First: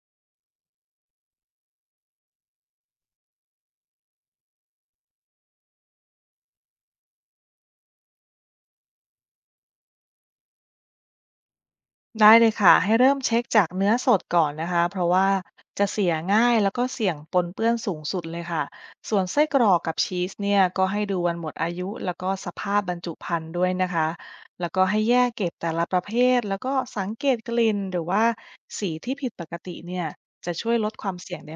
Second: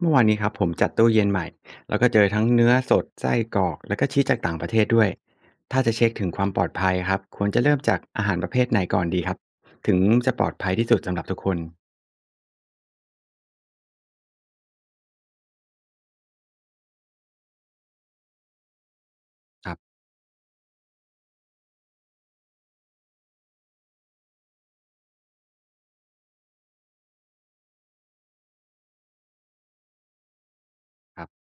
เมื่อวานนี้ครับผมจัดตู้เย็นใหม่แล้วก็เจอทั้งเนื้อสดไส้กรอกแล้วก็ชีสจากต่างประเทศด้วยถ้าจะเช็คถึงความปลอดภัยครับควรจะเริ่มจากอาหารประเภทไหนก่อนดีครับถึงจะปลอดภัยที่สุดสำหรับทุกคนได้เลยค่ะให้เริ่มเช็คจากเนื้อสดก่อนนะคะเพราะว่าจะเสียง่ายแล้วก็เสี่ยงปนเปื้อนสูงสุดเลยค่ะส่วนไส้กรคอรักกับบชีสเนี่ยก็ให้ดูวันหมดอายุแล้วก็สภาพบรรจุภัณฑ์ด้วยนะคะแล้วก็ให้แยกเก็บแต่ละประเภทแล้วก็สังเกตกลิ่นหรือว่าสีที่ผิดปกติเนี่ย ครับ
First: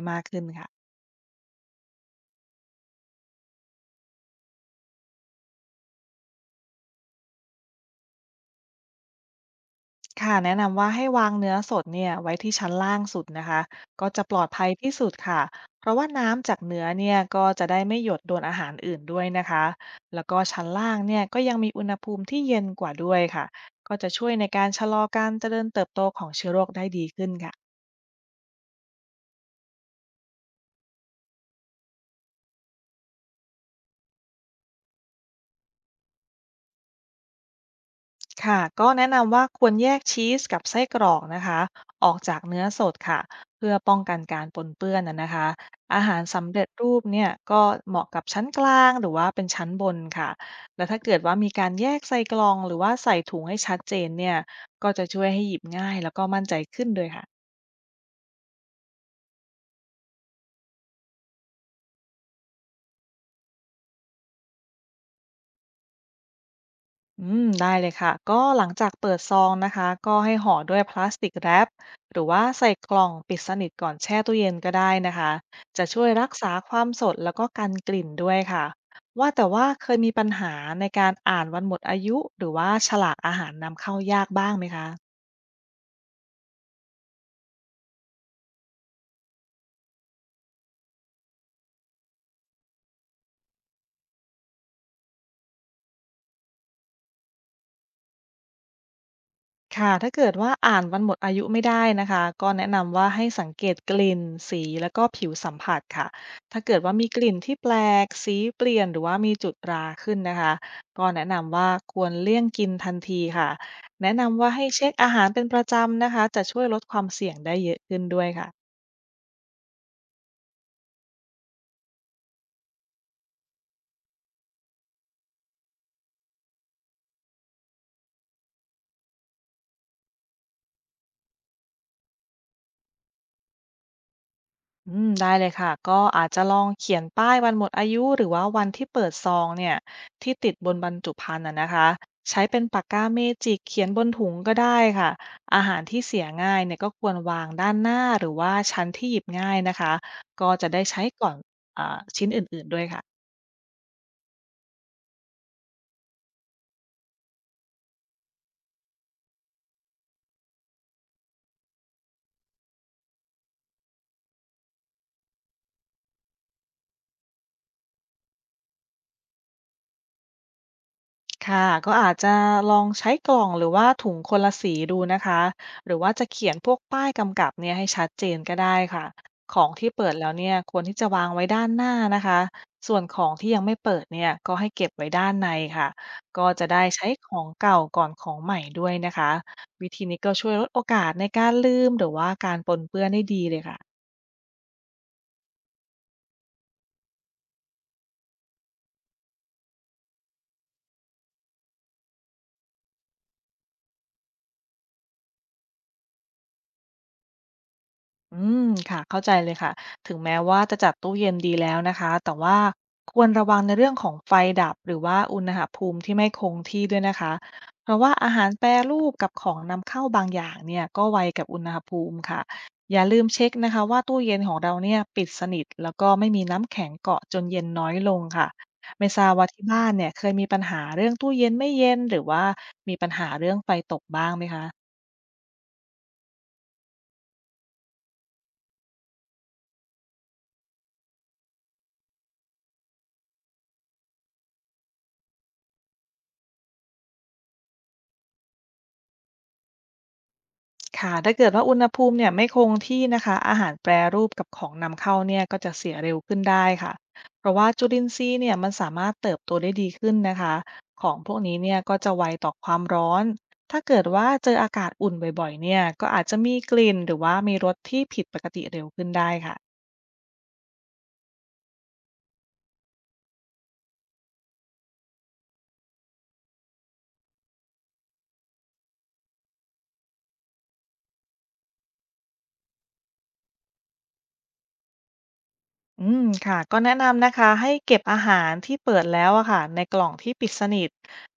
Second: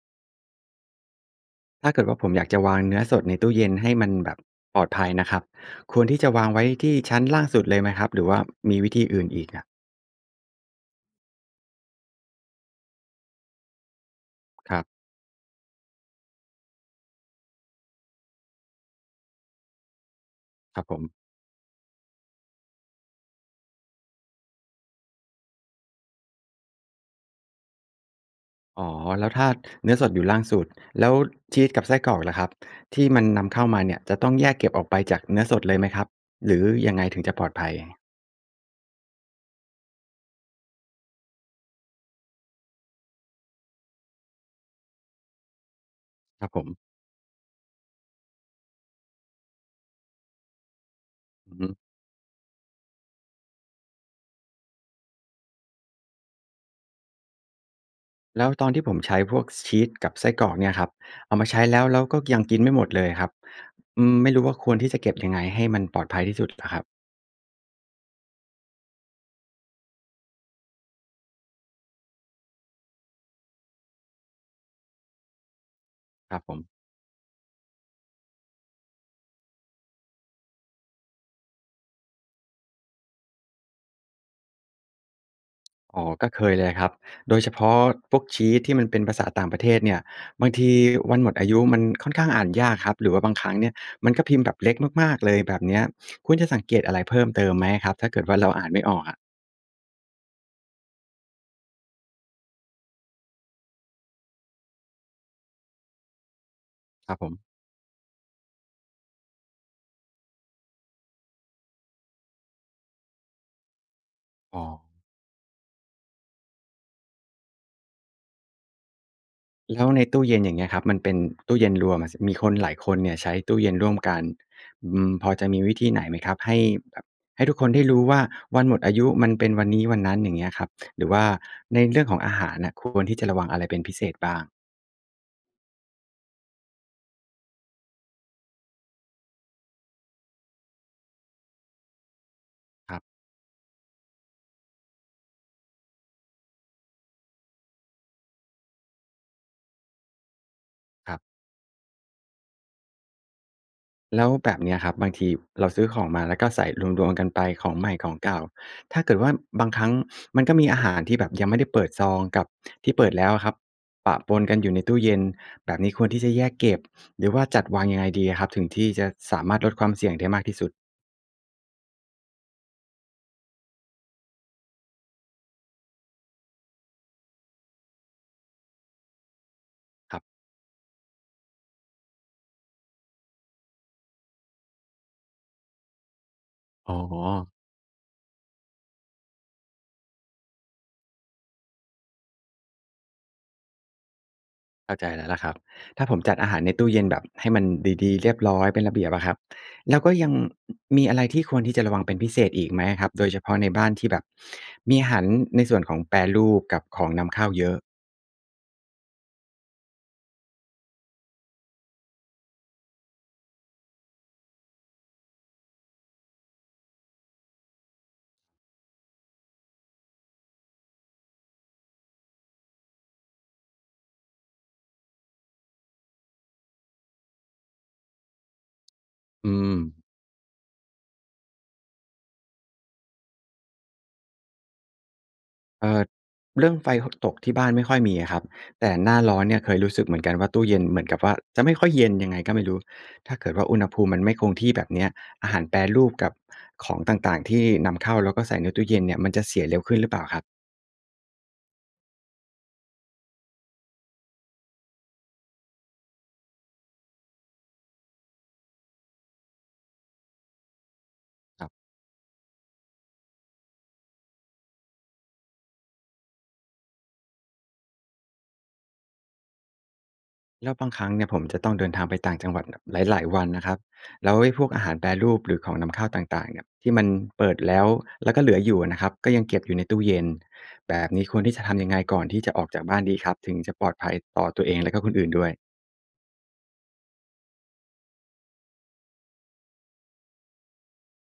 ถ้าเกิดว่าผมอยากจะวางเนื้อสดในตู้เย็นให้มันแบบปลอดภัยนะครับควรที่จะวางไว้ที่ชั้นล่างสุดเลยไหมครับหรือว่ามีวิธีอื่นอีกอะค่ะแนะนำว่าให้วางเนื้อสดเนี่ยไว้ที่ชั้นล่างสุดนะคะก็จะปลอดภัยครับที่สุดค่ะเพราะว่าน้ำจากเนื้อเนี่ยก็จะได้ไม่หยดโดนอาหารอื่นด้วยนะคะแล้วก็ชั้นครับล่าผงเนี่ยม ก็ยังมีอุณหภูมิที่เย็นกว่าด้วยค่ะก็จะช่วยในการชะลอการเจริญเติบโตของเชื้อโรคได้ดีขึ้นค่ะ อ๋อแล้วถ้าเนื้อสดอยู่ล่างสุดแล้วชีสกับไส้กรอกล่ะครับที่มันนำเข้ามาเนี่ยจะต้องแยกเก็บออกไปจากเนื้อสดเลยไหมครับหรือยังไงถึงจะปลอดภัยค่ะก็แนะนำว่าควรแยกชีสกับไส้กรอกนะคะออกจากเนื้อสดค่ะเพื่อป้องกันการปนเปื้อนนะคะอาหารคสำรับผเร็มจรูปเนี่ยก็เหมาะกับชั้นกลางหรือว่าเป็นชั้นบนค่ะและถ้าเกิดว่ามีอือกาฮึรแยกใส่กล่องหรือว่าใส่ถุงให้ชัดเจนเนี่ยก็จะช่วยให้หยิบง่ายแล้วก็มั่นใจขึ้นด้วยค่ะ แล้วตอนที่ผมใช้พวกชีสกับไส้กรอกเนี่ยครับเอามาใช้แล้วแล้วก็ยังกินไม่หมดเลยครับอืมไม่รู้ว่าควรที่จะเก็บยังไงให้มันปลอดภัยที่สุดอะครับอืมได้เลยค่ะ ก็หลังจากเปิดซองนะคะ ก็ให้ห่อด้วยพลาสติกแรปหรือว่าใส่กล่องปิดสนิทก่อนแช่ตู้เย็นก็ได้นะคะ จะช่วยรัคกรับษาผม ความสดแล้วก็กันกลิ่นด้วยค่ะ ว่าแต่ว่าเคยมีปัญหาในการอ่านวันหมดอายุหรือว่าฉลากอาหารนำเข้ายากบ้างไหมคะ อ๋อ ก็เคยเลยครับ โดยเฉพาะพวกชีตที่มันเป็นภาษาต่างประเทศเนี่ยบางทีวันหมดอายุมันค่อนข้างอ่านยากครับหรือว่าบางครั้งเนี่ยมันก็พิมพ์แบบเล็กมากๆเลยแบบเนี้ยคุณจะสังเกตอะไรเพิ่มเติมไหมครับถ้าเกิดว่าเราอ่านไม่ออกอะค่ะถ้าเกิดว่าอ่านวันหมดอายุไม่ได้นะคะก็แนะนำว่าให้สังเกตกลิ่นสีแล้วก็ผิวสัมผัสค่ะถ้าเกิดว่ามีครับกผลิ่มนที่แปลกสีเปลี่ยนหรือว่ามีจุดราขึ้นนะคะก็แนะนำว่าควรเลี่ยงกินทันทีค่ะแนะนำว่าอ๋อให้เช็คอาหารเป็นประจำนะคะจะช่วยลดความเสี่ยงได้เยอะขึ้นด้วยค่ะ แล้วในตู้เย็นอย่างเงี้ยครับ มันเป็นตู้เย็นรวมอะสมีคนหลายคนเนี่ยใช้ตู้เย็นร่วมกันอืมพอจะมีวิธีไหนไหมครับให้แบบให้ทุกคนได้รู้ว่าวันหมดอายุมันเป็นวันนี้วันนั้นอย่างเงี้ยครับหรือว่าในเรื่องของอาหารน่ะควรที่จะระวังอะไรเป็นพิเศษบ้าง อืมได้เลยค่ะก็อาจจะลองเขียนป้ายวันหมดอายุหรือว่าวันที่เปิดซองเนี่ยที่ติดบนบรรจุภัณฑ์น่ะนะคะใช้เป็นปากคการัเมบจิกเขียนบนถุงก็ได้ค่ะอาหารที่เสียง่ายเนี่ยก็ควรวางด้านหน้าหรือว่าชั้นที่หยิบง่ายนะคะก็จะได้ใช้ครัก่อนบอ่าชิ้นอื่นๆด้วยค่ะ แล้วแบบเนี้ยครับบางทีเราซื้อของมาแล้วก็ใส่รวมๆกันไปของใหม่ของเก่าถ้าเกิดว่าบางครั้งมันก็มีอาหารที่แบบยังไม่ได้เปิดซองกับที่เปิดแล้วอะครับปะปนกันอยู่ในตู้เย็นแบบนี้ควรที่จะแยกเก็บหรือว่าจัดวางยังไงดีอะครับถึงที่จะสามารถลดความเสี่ยงได้มากที่สุดค่ะก็อาจจะลองใช้กล่องหรือว่าถุงคนละสีดูนะคะหรือว่าจะเขียนพวกป้ายกำกับเนี่ยให้ชัดเจนก็ได้ค่ะของที่เปิดครัแล้วบเนี่ยควรที่จะวางไว้ด้านหน้านะคะส่วนของที่ยังไม่เปิดเนี่ยก็ให้เก็บไว้ด้านในค่ะก็จะได้อ๋อ ใช้ของเก่าก่อนของใหม่ด้วยนะคะวิธีนี้ก็ช่วยลดโอกาสในการลืมหรือว่าการปนเปื้อนได้ดีเลยค่ะ เข้าใจแล้วล่ะครับถ้าผมจัดอาหารในตู้เย็นแบบให้มันดีๆเรียบร้อยเป็นระเบียบอะครับแล้วก็ยังมีอะไรที่ควรที่จะระวังเป็นพิเศษอีกไหมครับโดยเฉพาะในบ้านที่แบบมีอาหารในส่วนของแปรรูปกับของนำเข้าเยอะอืมค่ะเข้าใจเลยค่ะถึงแม้ว่าจะจัดตู้เย็นดีแล้วนะคะแต่ว่าควรระวังในเรื่องของไฟดับหรือว่าอุณหภูมิที่ไม่คงที่ด้วยนะคะเพราะว่าอาหารแปรรูปกับของนำเข้าบางอย่างเนี่ยก็ไวกับอุณหภูมิค่ะอย่าลืมเช็คนะคะว่าตู้เย็นของเราเนี่ยปิดสนิทแล้วก็ไม่มีน้ำแข็งเกาะจนเย็นน้อยลงค่ะไม่ทราบว่าอืที่มบ้านเนี่ยเคยมีปัญหาเรื่องตู้เย็นไม่เย็นหรือว่ามีปัญหาเรื่องไฟตกบ้างไหมคะ เอ่อเรื่องไฟหตกที่บ้านไม่ค่อยมีอะครับแต่หน้าร้อนเนี่ยเคยรู้สึกเหมือนกันว่าตู้เย็นเหมือนกับว่าจะไม่ค่อยเย็นยังไงก็ไม่รู้ถ้าเกิดว่าอุณหภูมิมันไม่คงที่แบบเนี้ยอาหารแปรรูปกับของต่างๆที่นำเข้าแล้วก็ใส่ในตู้เย็นเนี่ยมันจะเสียเร็วขึ้นหรือเปล่าครัค่ะถ้าเกิดว่าอุณหภูมิเนี่ยไม่คงที่นะคะอาหารแปรรูปกับของนำเข้าเนี่ยก็จะเสียเร็วขึ้นได้ค่ะเพราะว่าจุลินทรีย์เนี่ยมันสามารถเติบโตได้ดีขึ้นนะคะของพวกนี้บ เนี่ยก็จะไวต่อความร้อน ถ้าเกิดว่าเจออากาศอุ่นบ่อยๆเนี่ยก็อาจจะมีกลิ่นหรือว่ามีรสที่ผิดปกติเร็วขึ้นได้ค่ะ แล้วบางครั้งเนี่ยผมจะต้องเดินทางไปต่างจังหวัดแบบหลายๆวันนะครับแล้วไอ้พวกอาหารแปรรูปหรือของนำเข้าต่างๆเนี่ยที่มันเปิดแล้วแล้วก็เหลืออยู่นะครับก็ยังเก็บอยู่ในตู้เย็นแบบนี้ควรที่จะทำยังไงก่อนที่จะออกจากบ้านดีครับถึงจะปลอดภัยต่อตัวเองและก็คนอื่นด้วยอืมค่ะก็แนะนำนะคะให้เก็บอาหารที่เปิดแล้วอะค่ะในกล่องที่ปิดสนิท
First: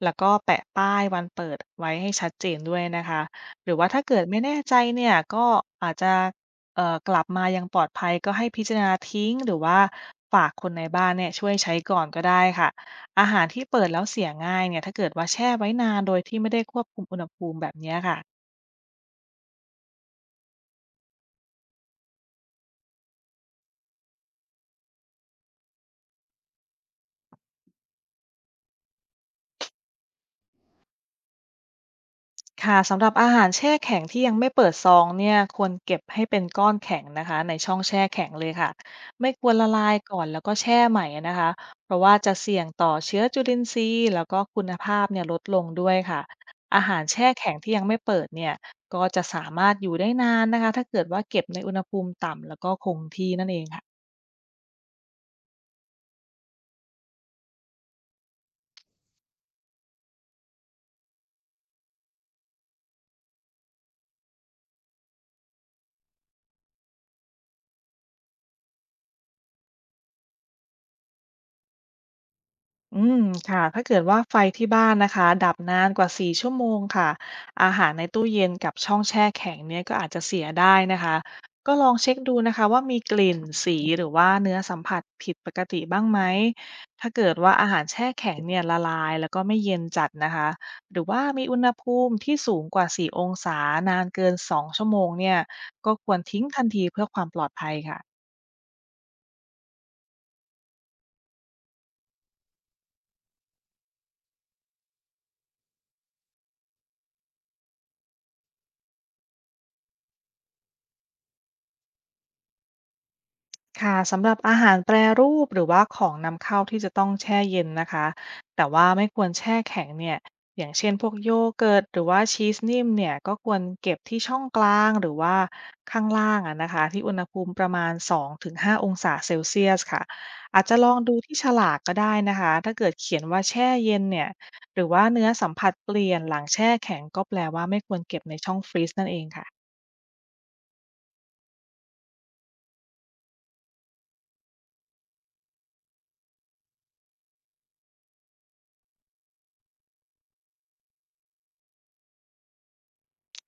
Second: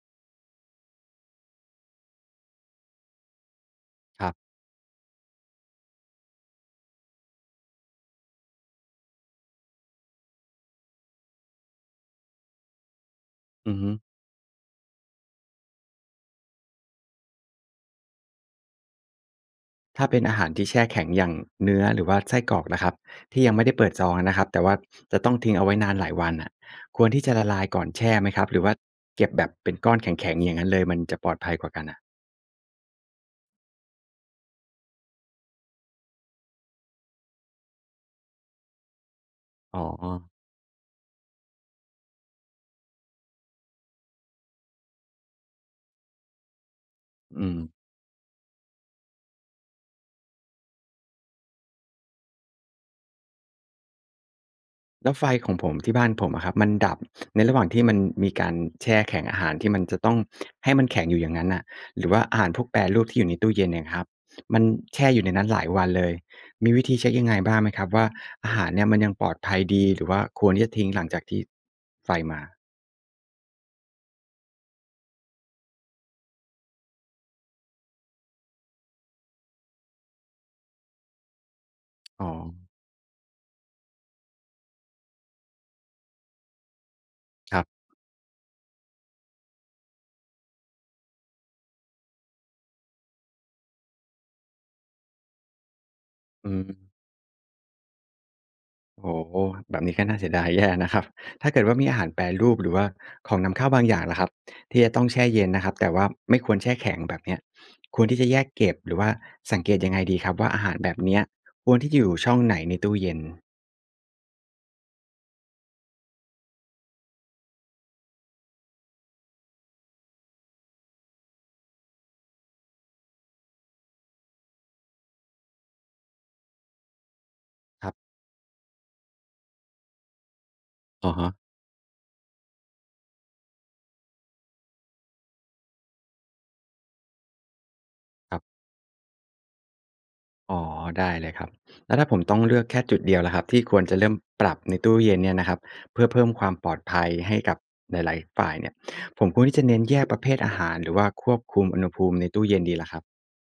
แล้วก็แปะป้ายวันเปิดไว้ให้ชัดเจนด้วยนะคะหรือว่าถ้าเกิดครัไม่บแน่ใจเนี่ยก็อาจจะกลับมายังปลอดภัยก็ให้พิจารณาทิ้งหรือว่าฝากคนในบ้านเนี่ยช่วยใช้ก่อนก็ได้ค่ะอาหารที่อือเปิดฮึแล้วเสียง่ายเนี่ยถ้าเกิดว่าแช่ไว้นานโดยที่ไม่ได้ควบคุมอุณหภูมิแบบเนี้ยค่ะ ถ้าเป็นอาหารที่แช่แข็งอย่างเนื้อหรือว่าไส้กรอกนะครับที่ยังไม่ได้เปิดซองนะครับแต่ว่าจะต้องทิ้งเอาไว้นานหลายวันอะควรที่จะละลายก่อนแช่ไหมครับหรือว่าเก็บแบบเป็นก้อนแข็งๆอย่างนั้นเลยมันจะปลอดภัยกว่ากันอะค่ะสำหรับอาหารแช่แข็งที่ยังไม่เปิดซองเนี่ยควรเก็บให้เป็นก้อนแข็งนะคะในช่องแช่แข็งเลยค่ะไม่ควรละอ๋อลายก่อนแล้วก็แช่ใหม่นะคะเพราะว่าจะเสี่ยงต่อเชื้อจุลินทรีย์แล้วก็คุณภาพเนี่ยลดลงด้วยค่ะอาหารแช่อืแข็งม ที่ยังไม่เปิดเนี่ยก็จะสามารถอยู่ได้นานนะคะถ้าเกิดว่าเก็บในอุณหภูมิต่ำแล้วก็คงที่นั่นเองค่ะ แล้วไฟของผมที่บ้านผมอะครับมันดับในระหว่างที่มันมีการแช่แข็งอาหารที่มันจะต้องให้มันแข็งอยู่อย่างนั้นน่ะหรือว่าอาหารพวกแปรรูปที่อยู่ในตู้เย็นเนี่ยครับมันแช่อยู่ในนั้นหลายวันเลยมีวิธีเช็กยังไงบ้างไหมครับว่าอาหารเนี่ยมันยังปลอดภัยดีหรือว่าควรที่จะทิ้งหลังจากที่ไฟมาอืมค่ะถ้าเกิดว่าไฟที่บ้านนะคะดับนานกว่า4ชั่วโมงค่ะอาหารในตู้เย็นกับช่องแช่แข็งเนี่ยก็อาจจะเสียได้นะคะก็ลองเช็คอ๋อดูนะคะว่ามีกลิ่นสีหรือว่าเนื้อสัมผัสผิดปกติบ้างไหมถ้าเกิดว่าครัอาหารบแช่แข็งเนี่ยละลายแล้วก็ไม่เย็นจัดนะคะหรือว่ามีอุณหภูมิที่สูงกว่า4องศานานเกิน2ชั่วโมงเนี่ยก็ควรทิ้งอืทันทีเพื่ม อความปลอดภัยค่ะ โอ้โฮแบบนี้ก็น่าเสียดายแย่นะครับถ้าเกิดว่ามีอาหารแปรรูปหรือว่าของนำเข้าบางอย่างล่ะครับที่จะต้องแช่เย็นนะครับแต่ว่าไม่ควรแช่แข็งแบบเนี้ยควรที่จะแยกเก็บหรือว่าสังเกตยังไงดีครับว่าอาหารแบบเนี้ยควรที่จะอยู่ช่องไหนในตู้เย็นค่ะสำหรับอาหารแปรรูปหรือว่าของนำเข้าที่จะต้องแช่เย็นนะคะแต่ว่าไม่ควรแช่แข็งเนี่ยอย่างเช่นพวกโยเกิร์ตหรือว่าชีสนิ่มเนี่ยก็ควรเก็บที่ช่องกลางหรือว่าข้างล่างอะนะคะที่อุณหภูมิประมาครัณบ2-5องถึงห้าองศาเซลเซียสค่ะอาจจะลองดูอะฮะที่ฉลากก็ได้นะคะถ้าเกิดเขียนว่าแช่เย็นเนี่ยหรือว่าเนื้อสัมผัสเปลี่ยนหลังแช่แข็งก็แปลว่าไม่ควรเก็บในครับช่องฟรีซนั่นเองค่ะ อ๋อได้เลยครับแล้วถ้าผมต้องเลือกแค่จุดเดียวล่ะครับที่ควรจะเริ่มปรับในตู้เย็นเนี่ยนะครับเพื่อเพิ่มความปลอดภัยให้กับหลายๆฝ่ายเนี่ยผมควรที่จะเน้นแยกประเภทอาหารหรือว่าควบคุมอุณหภูมิในตู้เย็นดีล่ะครับ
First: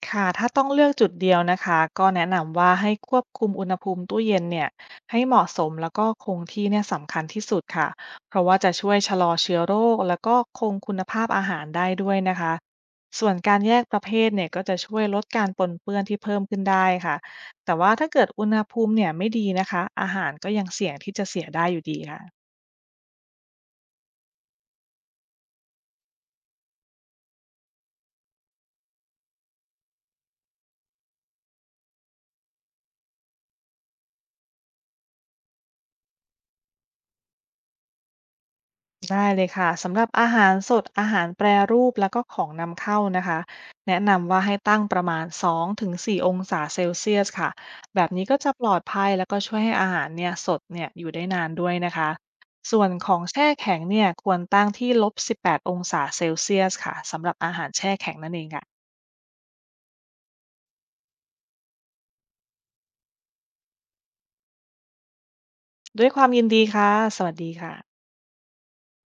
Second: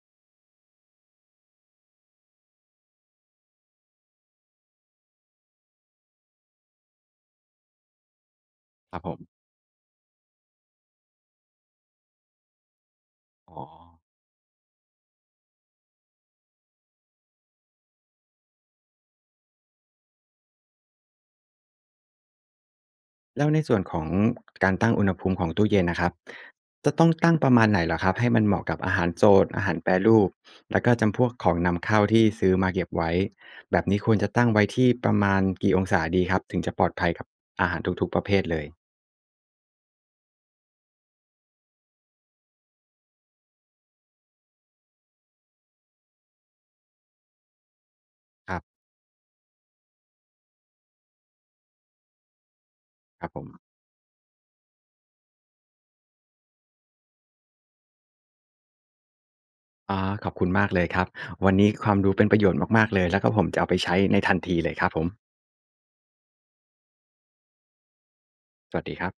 ค่ะถ้าต้องเลือกจุดเดียวนะคะก็แนะนำว่าให้ควบคุมอุณหภูมิตู้เย็นเนี่ยให้เหมาะสมแล้วก็คงที่เนี่ยสำคัญที่สุดค่ะเพราะว่าจะช่วคยรับผชะลอม เชื้อโรคแล้วก็คงคุณภาพอาหารได้ด้วยนะคะส่วนอ๋กาอรแยกประเภทเนี่ยก็จะช่วยลดการปนเปื้อนที่เพิ่มขึ้นได้ค่ะแต่ว่าถ้าเกิดอุณหภูมิเนี่ยไม่ดีนะคะอาหารก็ยังเสี่ยงที่จะเสียได้อยู่ดีค่ะ แล้วในส่วนของการตั้งอุณหภูมิของตู้เย็นนะครับจะต้องตั้งประมาณไหนเหรอครับให้มันเหมาะกับอาหารโสดอาหารแปรรูปแล้วก็จำพวกของนำเข้าที่ซื้อมาเก็บไว้แบบนี้ควรจะตั้งไว้ที่ประมาณกี่องศาดีครับถึงจะปลอดภัยกับอาหารทุกๆประเภทเลยได้เลยค่ะสำหรับอาหารสดอาหารแปรรูปแล้วก็ของนำเข้านะคะแนะนำว่าให้ตั้งประมาณ2-4องถึงสี่องศาเซลเซียสค่ะแบบนี้ก็จะครัปลอบดภัยแล้วก็ช่วยให้อาหารเนี่ยสดเนี่ยอยู่ได้นานด้วยนะคะส่วนของครับผแช่มแข็งเนี่ยควรตั้งที่ลบ18องศาเซลเซียสค่ะสำหรับอาหารแช่แข็งนั่นเองค่ะออขอบคุณมากเลยครับวันนี้ความรู้เป็นประโยชน์มากๆเลยแล้วก็ผมจะเอาไปใช้ในทันทีเลยครับผมด้วยความยินดีค่ะสวัสดีค่ะสวัสดีครับ